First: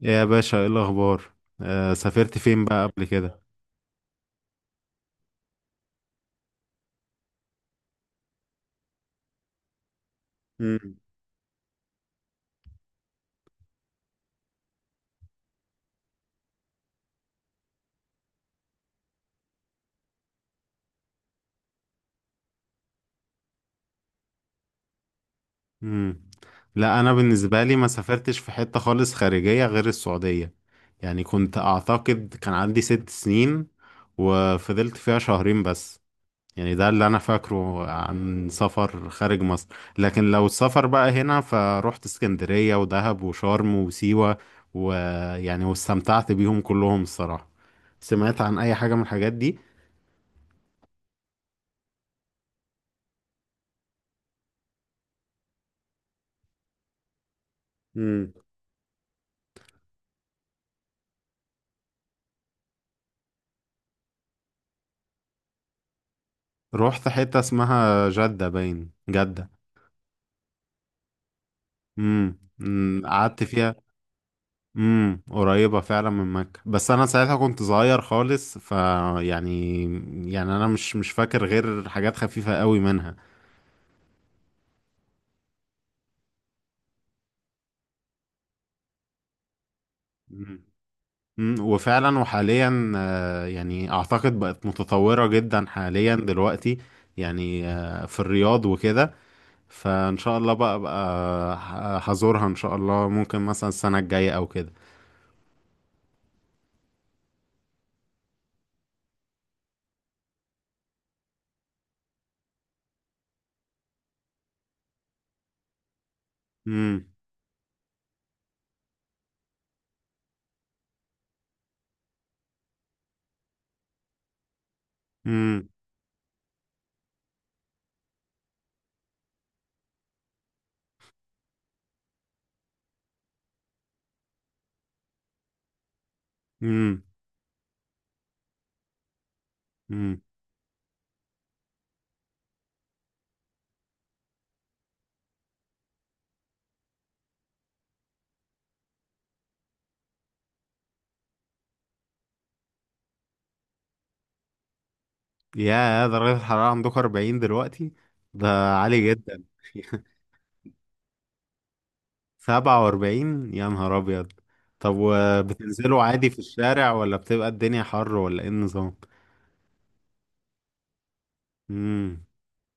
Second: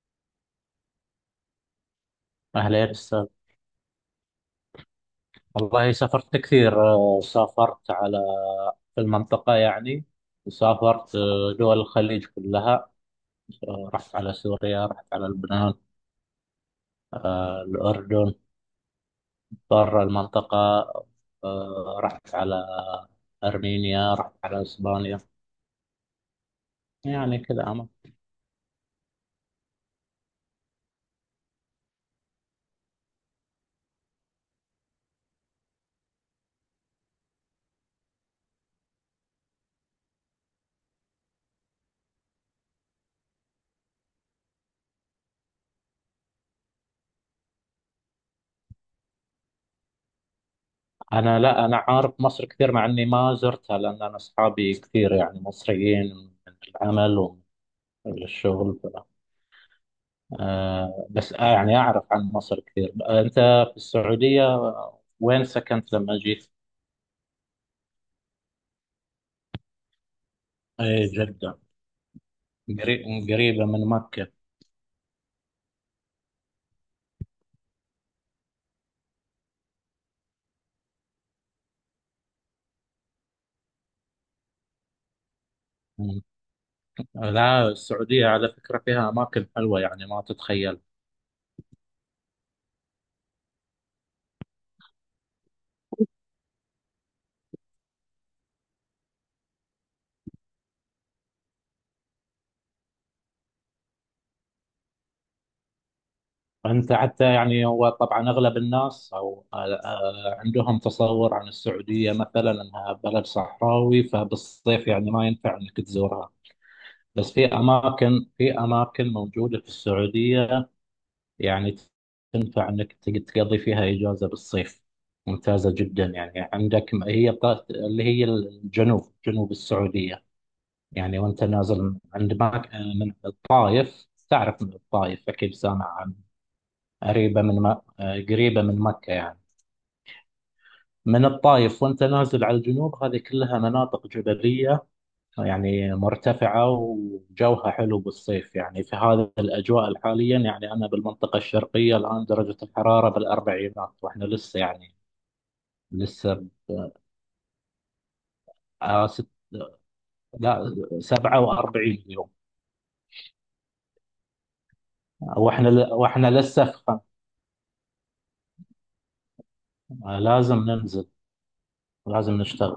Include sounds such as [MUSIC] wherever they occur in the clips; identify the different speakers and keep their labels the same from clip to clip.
Speaker 1: يا باشا، ايه الاخبار؟ سافرت فين
Speaker 2: أهلا
Speaker 1: بقى
Speaker 2: يا
Speaker 1: قبل
Speaker 2: أستاذ.
Speaker 1: كده؟
Speaker 2: والله سافرت كثير. سافرت على، في المنطقة يعني.
Speaker 1: مم.
Speaker 2: سافرت دول الخليج كلها. رحت على سوريا، رحت على لبنان، الأردن. برا المنطقة، رحت على أرمينيا، رحت على إسبانيا.
Speaker 1: مم. لا، انا
Speaker 2: يعني كذا
Speaker 1: بالنسبه لي ما
Speaker 2: أنا.
Speaker 1: سافرتش في حته خالص خارجيه غير السعوديه. يعني كنت اعتقد كان عندي 6 سنين وفضلت فيها شهرين بس. يعني ده اللي انا فاكره عن سفر خارج مصر. لكن لو السفر بقى هنا، فروحت اسكندريه ودهب وشرم وسيوه، ويعني واستمتعت بيهم كلهم الصراحه. سمعت عن اي حاجه من الحاجات دي؟
Speaker 2: لا، أنا عارف مصر كثير، مع إني ما زرتها، لأن أنا أصحابي كثير يعني مصريين، من العمل ومن الشغل. بس يعني أعرف عن مصر كثير. أنت في السعودية، وين سكنت لما جيت؟
Speaker 1: رحت حتة اسمها جدة، باين جدة.
Speaker 2: إيه، جدة.
Speaker 1: أمم،
Speaker 2: قري-
Speaker 1: قعدت
Speaker 2: قريبة
Speaker 1: فيها.
Speaker 2: من مكة.
Speaker 1: قريبة فعلا من مكة، بس انا ساعتها كنت صغير خالص، ف يعني يعني انا مش فاكر غير حاجات خفيفة قوي منها.
Speaker 2: مم. لا، السعودية على فكرة فيها أماكن حلوة يعني ما
Speaker 1: أمم،
Speaker 2: تتخيل.
Speaker 1: أمم، وفعلا وحاليا يعني اعتقد بقت متطورة جدا حاليا دلوقتي. يعني في الرياض وكده. فان شاء الله بقى هزورها ان شاء الله، ممكن مثلا السنة الجاية او كده.
Speaker 2: أنت حتى يعني، هو طبعا أغلب الناس أو آه، آه، عندهم تصور عن السعودية مثلا أنها بلد صحراوي، فبالصيف يعني ما ينفع أنك تزورها.
Speaker 1: امم.
Speaker 2: بس في أماكن، في أماكن موجودة في السعودية يعني تنفع انك تقضي فيها اجازه بالصيف.
Speaker 1: امم.
Speaker 2: ممتازه جدا يعني. عندك اللي هي الجنوب، جنوب السعوديه يعني. وانت نازل عند ماك من الطايف، تعرف من الطايف اكيد سامع عن،
Speaker 1: امم.
Speaker 2: قريبه من م... قريبه من مكه يعني.
Speaker 1: امم.
Speaker 2: من الطايف وانت نازل على الجنوب، هذه كلها مناطق جبليه يعني، مرتفعة وجوها حلو بالصيف. يعني في هذه الأجواء حاليا، يعني أنا بالمنطقة الشرقية الآن درجة الحرارة بالأربعينات، وإحنا لسه يعني
Speaker 1: يا
Speaker 2: لسه
Speaker 1: درجة
Speaker 2: ب-
Speaker 1: الحرارة عندكم 40 دلوقتي؟ ده
Speaker 2: آه
Speaker 1: عالي
Speaker 2: ست
Speaker 1: جدا. [LAUGHS]
Speaker 2: لا 47 اليوم.
Speaker 1: 47! يا نهار أبيض. طب، وبتنزلوا عادي
Speaker 2: وإحنا
Speaker 1: في
Speaker 2: لسه في
Speaker 1: الشارع، ولا بتبقى الدنيا حر، ولا ايه النظام؟
Speaker 2: لازم ننزل،
Speaker 1: امم.
Speaker 2: لازم نشتغل.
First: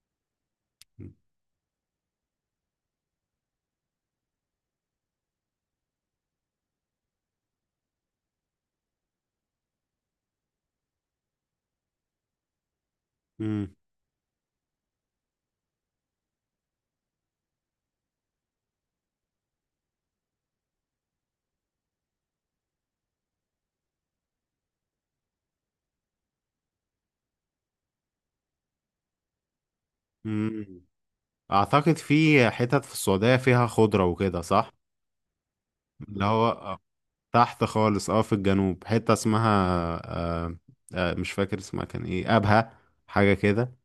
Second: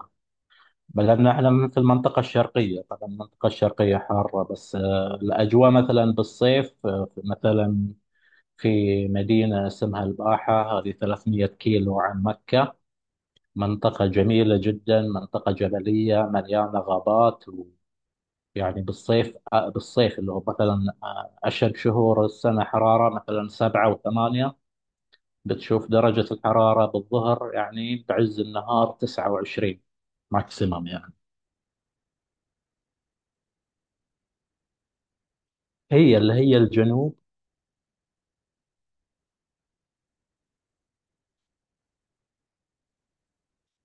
Speaker 2: لأن إحنا في المنطقة الشرقية. طبعا المنطقة الشرقية حارة، بس الأجواء مثلا بالصيف مثلا في مدينة اسمها الباحة، هذه 300 كيلو عن مكة.
Speaker 1: امم.
Speaker 2: منطقة جميلة جدا، منطقة جبلية مليانة غابات. ويعني بالصيف، بالصيف اللي هو مثلا أشهر شهور السنة حرارة، مثلا 7 و8، بتشوف درجة الحرارة بالظهر يعني بعز النهار 29.
Speaker 1: امم.
Speaker 2: ماكسيمم يعني.
Speaker 1: أعتقد في حتت في السعودية فيها خضرة وكده، صح؟
Speaker 2: هي
Speaker 1: اللي
Speaker 2: اللي هي
Speaker 1: هو
Speaker 2: الجنوب.
Speaker 1: تحت خالص، في الجنوب حتة اسمها، آه مش فاكر اسمها كان ايه، أبها حاجة كده،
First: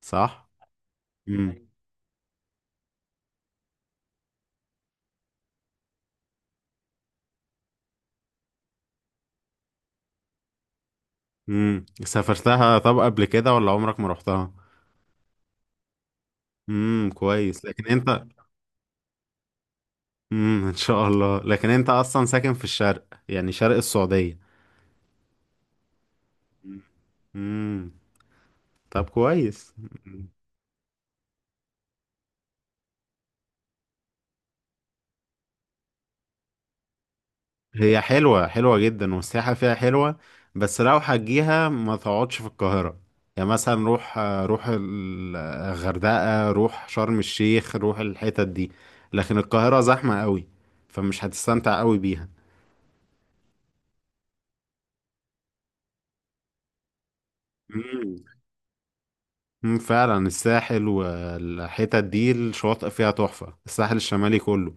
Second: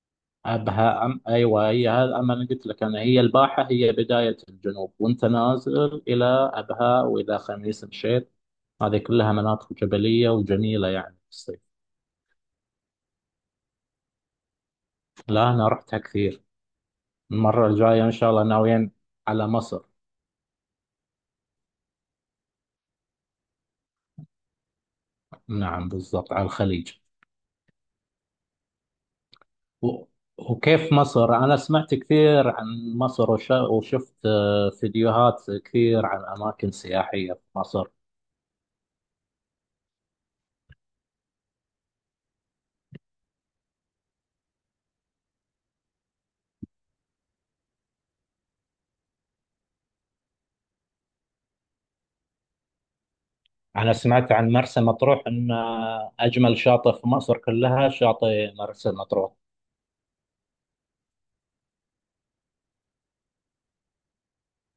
Speaker 1: صح؟
Speaker 2: أبها، أم أيوة
Speaker 1: مم.
Speaker 2: هي هذا. أما أنا قلت لك، أنا هي الباحة، هي بداية الجنوب، وأنت نازل إلى أبها وإلى خميس مشيط. هذه كلها مناطق جبلية وجميلة يعني في الصيف.
Speaker 1: سافرتها طب قبل كده، ولا عمرك ما رحتها؟
Speaker 2: لا، أنا رحتها كثير.
Speaker 1: كويس،
Speaker 2: المرة
Speaker 1: لكن
Speaker 2: الجاية
Speaker 1: انت.
Speaker 2: إن شاء الله ناويين على مصر.
Speaker 1: ان شاء الله، لكن انت اصلا ساكن في الشرق، يعني شرق السعودية.
Speaker 2: نعم بالضبط، على الخليج.
Speaker 1: امم طب، كويس.
Speaker 2: و... وكيف مصر؟ أنا سمعت كثير عن مصر، وشفت فيديوهات كثير عن أماكن سياحية في مصر.
Speaker 1: هي حلوة، حلوة جدا، والسياحة فيها حلوة. بس لو هتجيها ما تقعدش في القاهرة. يعني مثلا روح الغردقة، روح شرم الشيخ، روح الحتت دي. لكن القاهرة زحمة قوي، فمش هتستمتع قوي بيها.
Speaker 2: أنا سمعت عن مرسى مطروح أن أجمل شاطئ في مصر كلها
Speaker 1: مم.
Speaker 2: شاطئ مرسى مطروح.
Speaker 1: مم، فعلا، الساحل والحتت دي الشواطئ فيها تحفة، الساحل الشمالي كله.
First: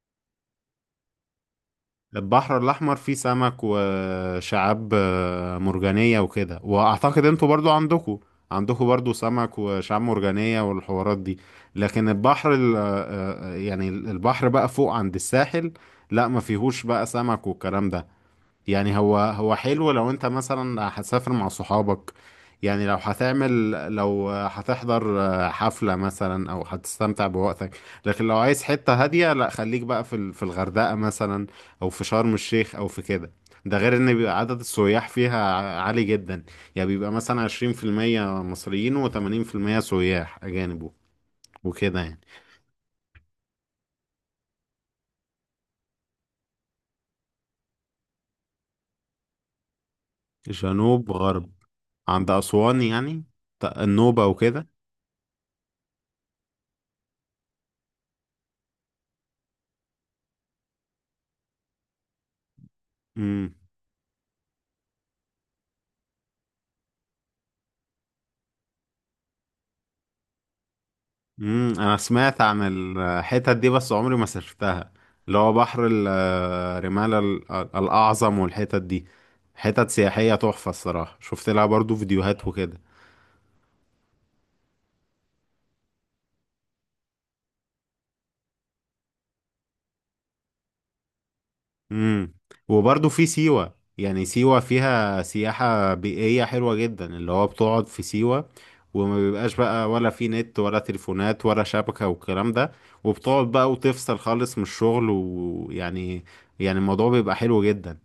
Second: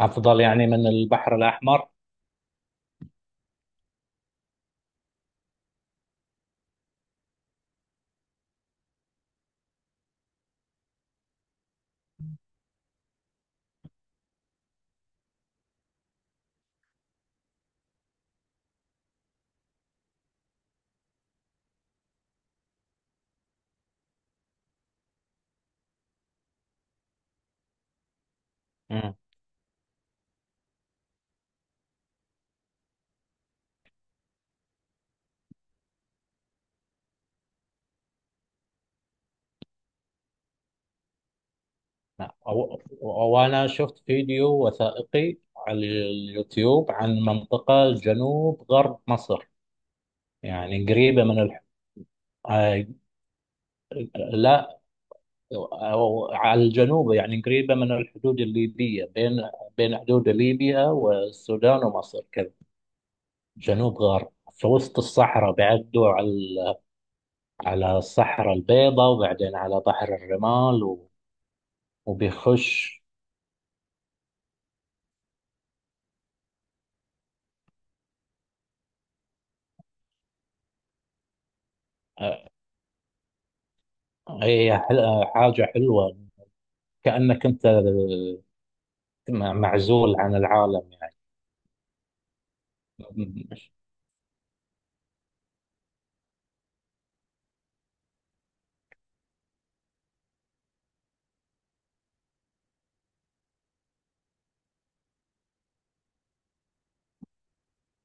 Speaker 2: أفضل يعني من البحر الأحمر.
Speaker 1: البحر الأحمر فيه سمك وشعاب مرجانية وكده، وأعتقد انتوا برضو عندكوا برضو سمك وشعاب مرجانية والحوارات دي. لكن البحر يعني البحر بقى فوق عند الساحل، لا ما فيهوش بقى سمك والكلام ده. يعني هو حلو لو انت مثلا هتسافر مع صحابك. يعني لو هتعمل، لو هتحضر حفلة مثلا، او هتستمتع بوقتك. لكن لو عايز حتة
Speaker 2: مم.
Speaker 1: هادية، لا، خليك بقى في في الغردقة مثلا، او في شرم الشيخ، او في كده. ده غير ان بيبقى عدد السياح فيها عالي جدا. يعني بيبقى مثلا 20% مصريين، وتمانين في المية سياح اجانب وكده، يعني.
Speaker 2: نعم. وأنا شفت فيديو وثائقي على اليوتيوب عن منطقة جنوب غرب مصر، يعني
Speaker 1: جنوب
Speaker 2: قريبة من
Speaker 1: غرب،
Speaker 2: الح...
Speaker 1: عند اسوان
Speaker 2: آه،
Speaker 1: يعني. النوبة وكده.
Speaker 2: لا، أو على الجنوب يعني قريبة من الحدود الليبية، بين حدود ليبيا والسودان ومصر كذا.
Speaker 1: امم.
Speaker 2: جنوب غرب في وسط الصحراء، بيعدوا على الصحراء البيضاء وبعدين على بحر الرمال و...
Speaker 1: امم، انا سمعت عن
Speaker 2: وبيخش
Speaker 1: الحتت دي، بس عمري ما سافرتها، اللي هو بحر رمالة الاعظم، والحتت دي حتت سياحية تحفة الصراحة، شفت لها برضو
Speaker 2: آه،
Speaker 1: فيديوهات وكده.
Speaker 2: هي حاجة حلوة، كأنك أنت معزول عن العالم يعني.
Speaker 1: امم. وبرضو في سيوة، يعني سيوة فيها سياحة بيئية حلوة جدا، اللي هو بتقعد في سيوة وما بيبقاش بقى ولا في نت ولا تليفونات ولا شبكة والكلام ده، وبتقعد بقى وتفصل خالص من الشغل، يعني الموضوع بيبقى حلو جدا.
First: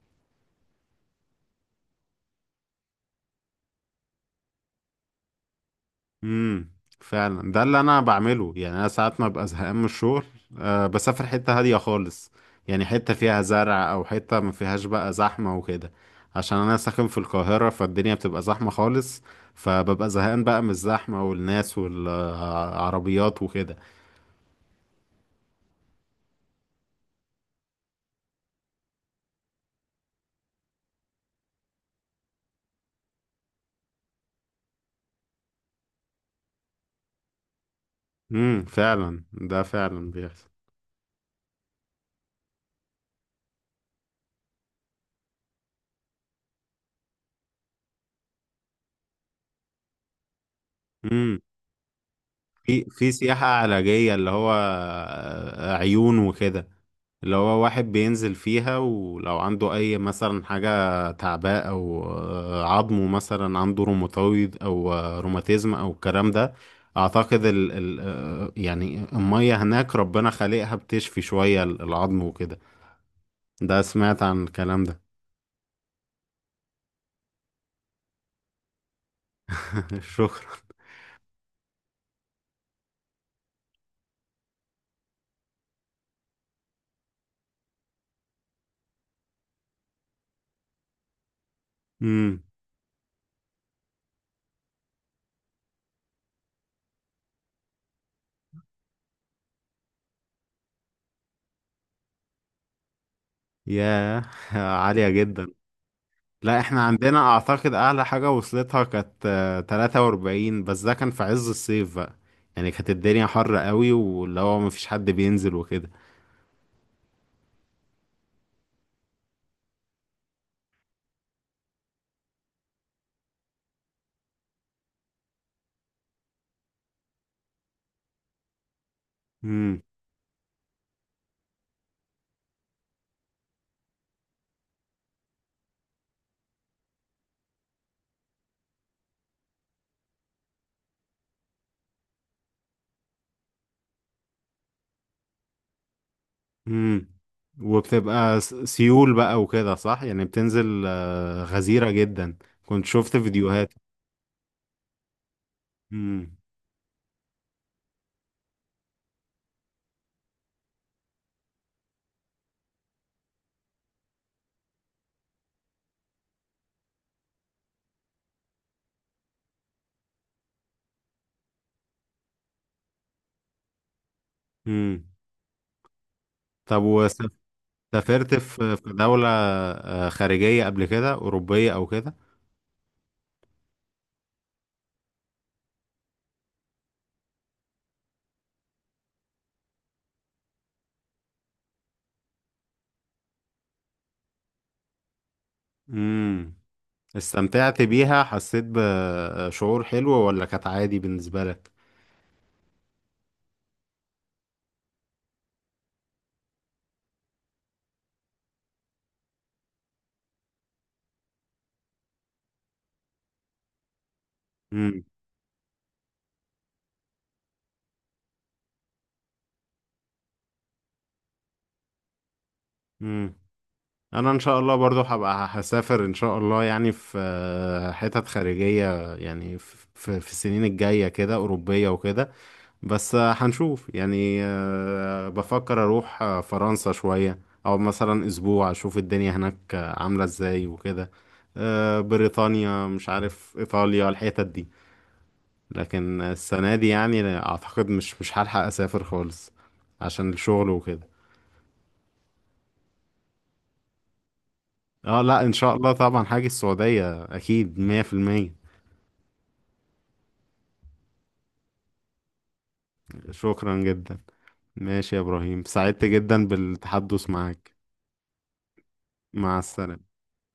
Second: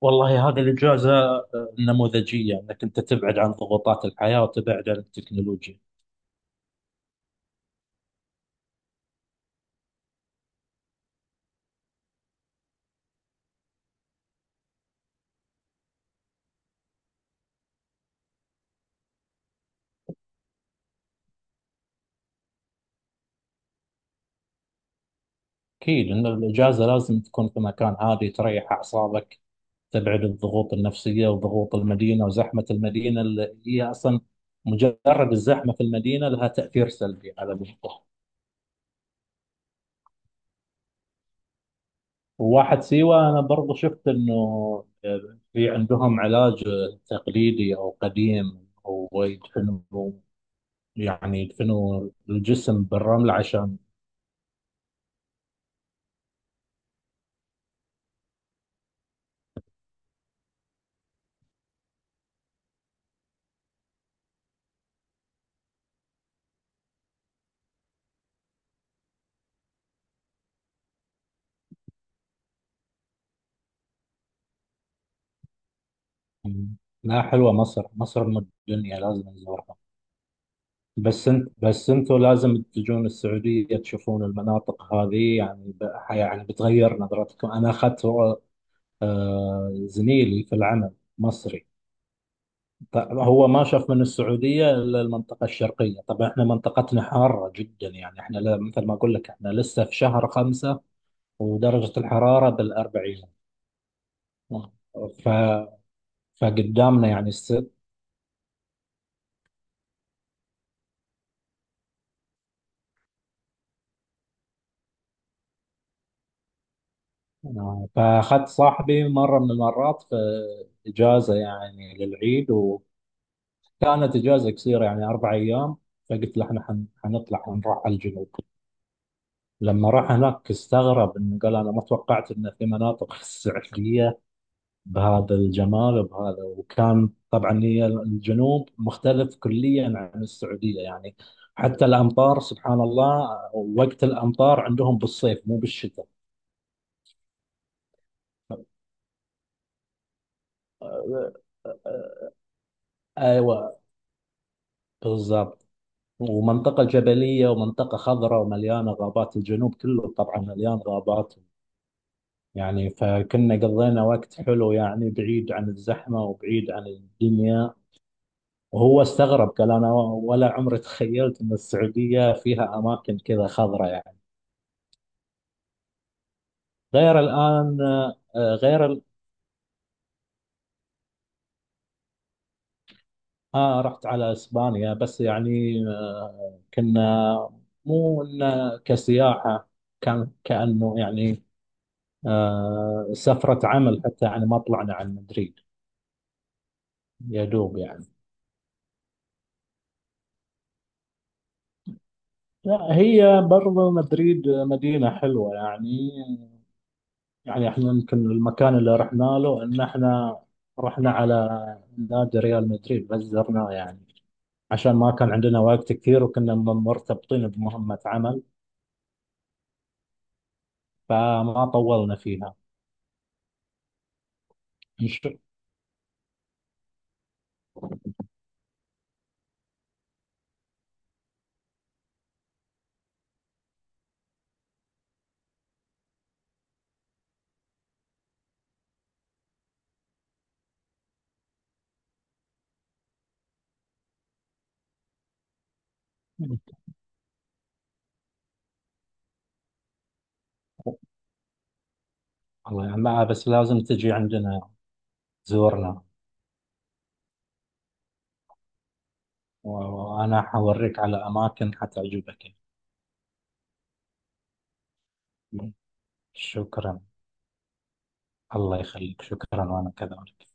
Speaker 2: والله هذه الإجازة نموذجية، أنك أنت تبعد عن ضغوطات الحياة وتبعد عن التكنولوجيا.
Speaker 1: امم، فعلا، ده اللي انا بعمله. يعني انا ساعات ما ببقى زهقان من الشغل، أه بسافر حتة هادية خالص. يعني حتة فيها زرع، او حتة ما فيهاش بقى زحمة وكده، عشان انا ساكن في القاهرة، فالدنيا بتبقى زحمة خالص، فببقى زهقان بقى من الزحمة والناس والعربيات وكده.
Speaker 2: أكيد أن الإجازة لازم تكون في مكان هادي تريح أعصابك، تبعد الضغوط النفسية وضغوط المدينة وزحمة المدينة، اللي هي أصلا مجرد الزحمة في المدينة لها تأثير سلبي على المخ.
Speaker 1: امم، فعلا، ده فعلا بيحصل.
Speaker 2: وواحد سيوة، أنا برضو شفت أنه في عندهم علاج تقليدي أو قديم، هو يدفنوا يعني يدفنوا الجسم
Speaker 1: في
Speaker 2: بالرمل
Speaker 1: سياحة
Speaker 2: عشان،
Speaker 1: علاجية، اللي هو عيون وكده، اللي هو واحد بينزل فيها ولو عنده أي مثلا حاجة تعباء، أو عظمه مثلا، عنده روماتويد، أو روماتيزم أو الكلام ده. أعتقد ال ال آه، يعني المية هناك ربنا خالقها بتشفي شوية العظم وكده. ده سمعت عن الكلام ده.
Speaker 2: لا حلوة مصر، مصر أم الدنيا، لازم نزورها.
Speaker 1: [LAUGHS] شكرا.
Speaker 2: بس انت بس انتوا لازم تجون السعودية تشوفون المناطق هذه، يعني يعني بتغير نظرتكم. أنا أخذت زميلي في العمل، مصري.
Speaker 1: امم.
Speaker 2: هو ما شاف من السعودية إلا المنطقة الشرقية. طبعا احنا منطقتنا حارة جدا، يعني احنا مثل ما أقول لك احنا لسه في شهر خمسة، ودرجة الحرارة بالأربعين،
Speaker 1: ياه! [LAUGHS] عالية جدا. لا، احنا
Speaker 2: فقدامنا
Speaker 1: عندنا
Speaker 2: يعني السبت.
Speaker 1: اعتقد اعلى حاجة وصلتها كانت 43، بس ده كان في عز الصيف بقى. يعني كانت الدنيا حر قوي، واللي هو مفيش حد بينزل وكده.
Speaker 2: فأخذت صاحبي مرة من المرات في إجازة يعني للعيد، وكانت إجازة قصيرة يعني 4 أيام. فقلت له إحنا حنطلع حنروح على الجنوب.
Speaker 1: امم.
Speaker 2: لما راح هناك استغرب، إنه قال أنا ما توقعت إن في مناطق [LAUGHS] ساحلية بهذا الجمال وبهذا. وكان طبعا هي الجنوب مختلف كليا عن السعودية يعني. حتى الأمطار سبحان الله، وقت الأمطار عندهم بالصيف مو بالشتاء.
Speaker 1: امم. وبتبقى سيول بقى وكده، صح؟ يعني بتنزل غزيرة جدا. كنت شفت فيديوهات.
Speaker 2: أيوة. بالضبط.
Speaker 1: امم.
Speaker 2: ومنطقة جبلية ومنطقة خضراء ومليانة غابات، الجنوب كله طبعا مليان غابات يعني. فكنا قضينا وقت حلو يعني، بعيد عن الزحمة وبعيد عن الدنيا. وهو استغرب قال أنا ولا عمري تخيلت أن السعودية فيها أماكن كذا خضراء يعني.
Speaker 1: امم. طب، وسافرت في
Speaker 2: غير الآن.
Speaker 1: دولة خارجية قبل كده، أوروبية أو كده؟
Speaker 2: آه رحت على إسبانيا، بس يعني كنا مو إنه كسياحة، كان كأنه يعني سفرة عمل حتى، يعني ما طلعنا عن مدريد.
Speaker 1: امم.
Speaker 2: يا دوب
Speaker 1: استمتعت
Speaker 2: يعني.
Speaker 1: بيها، حسيت بشعور حلو، ولا كانت عادي بالنسبة لك؟
Speaker 2: لا هي برضو مدريد مدينة حلوة يعني. يعني احنا يمكن المكان اللي رحنا له، ان احنا رحنا على نادي ريال مدريد بس زرناه يعني، عشان
Speaker 1: امم.
Speaker 2: ما كان عندنا وقت كثير وكنا مرتبطين بمهمة عمل، فما طولنا فيها.
Speaker 1: امم، انا ان شاء الله برضو
Speaker 2: إن شاء-
Speaker 1: هبقى هسافر ان شاء الله. يعني في حتت خارجية، يعني في السنين الجاية كده، أوروبية وكده. بس هنشوف. يعني بفكر أروح فرنسا شوية، أو مثلا أسبوع، أشوف الدنيا هناك عاملة إزاي وكده. بريطانيا، مش عارف، إيطاليا، الحتت دي. لكن السنة دي يعني أعتقد مش هلحق أسافر خالص عشان الشغل وكده.
Speaker 2: الله يعني، لا بس لازم تجي عندنا
Speaker 1: اه، لا، إن شاء الله
Speaker 2: تزورنا،
Speaker 1: طبعا هاجي السعودية أكيد 100%.
Speaker 2: وأنا حوريك على أماكن حتعجبك.
Speaker 1: شكرا جدا. ماشي يا إبراهيم،
Speaker 2: يعني.
Speaker 1: سعدت جدا
Speaker 2: شكرا.
Speaker 1: بالتحدث معاك.
Speaker 2: الله يخليك،
Speaker 1: مع
Speaker 2: شكرا وأنا
Speaker 1: السلامة.
Speaker 2: كذلك.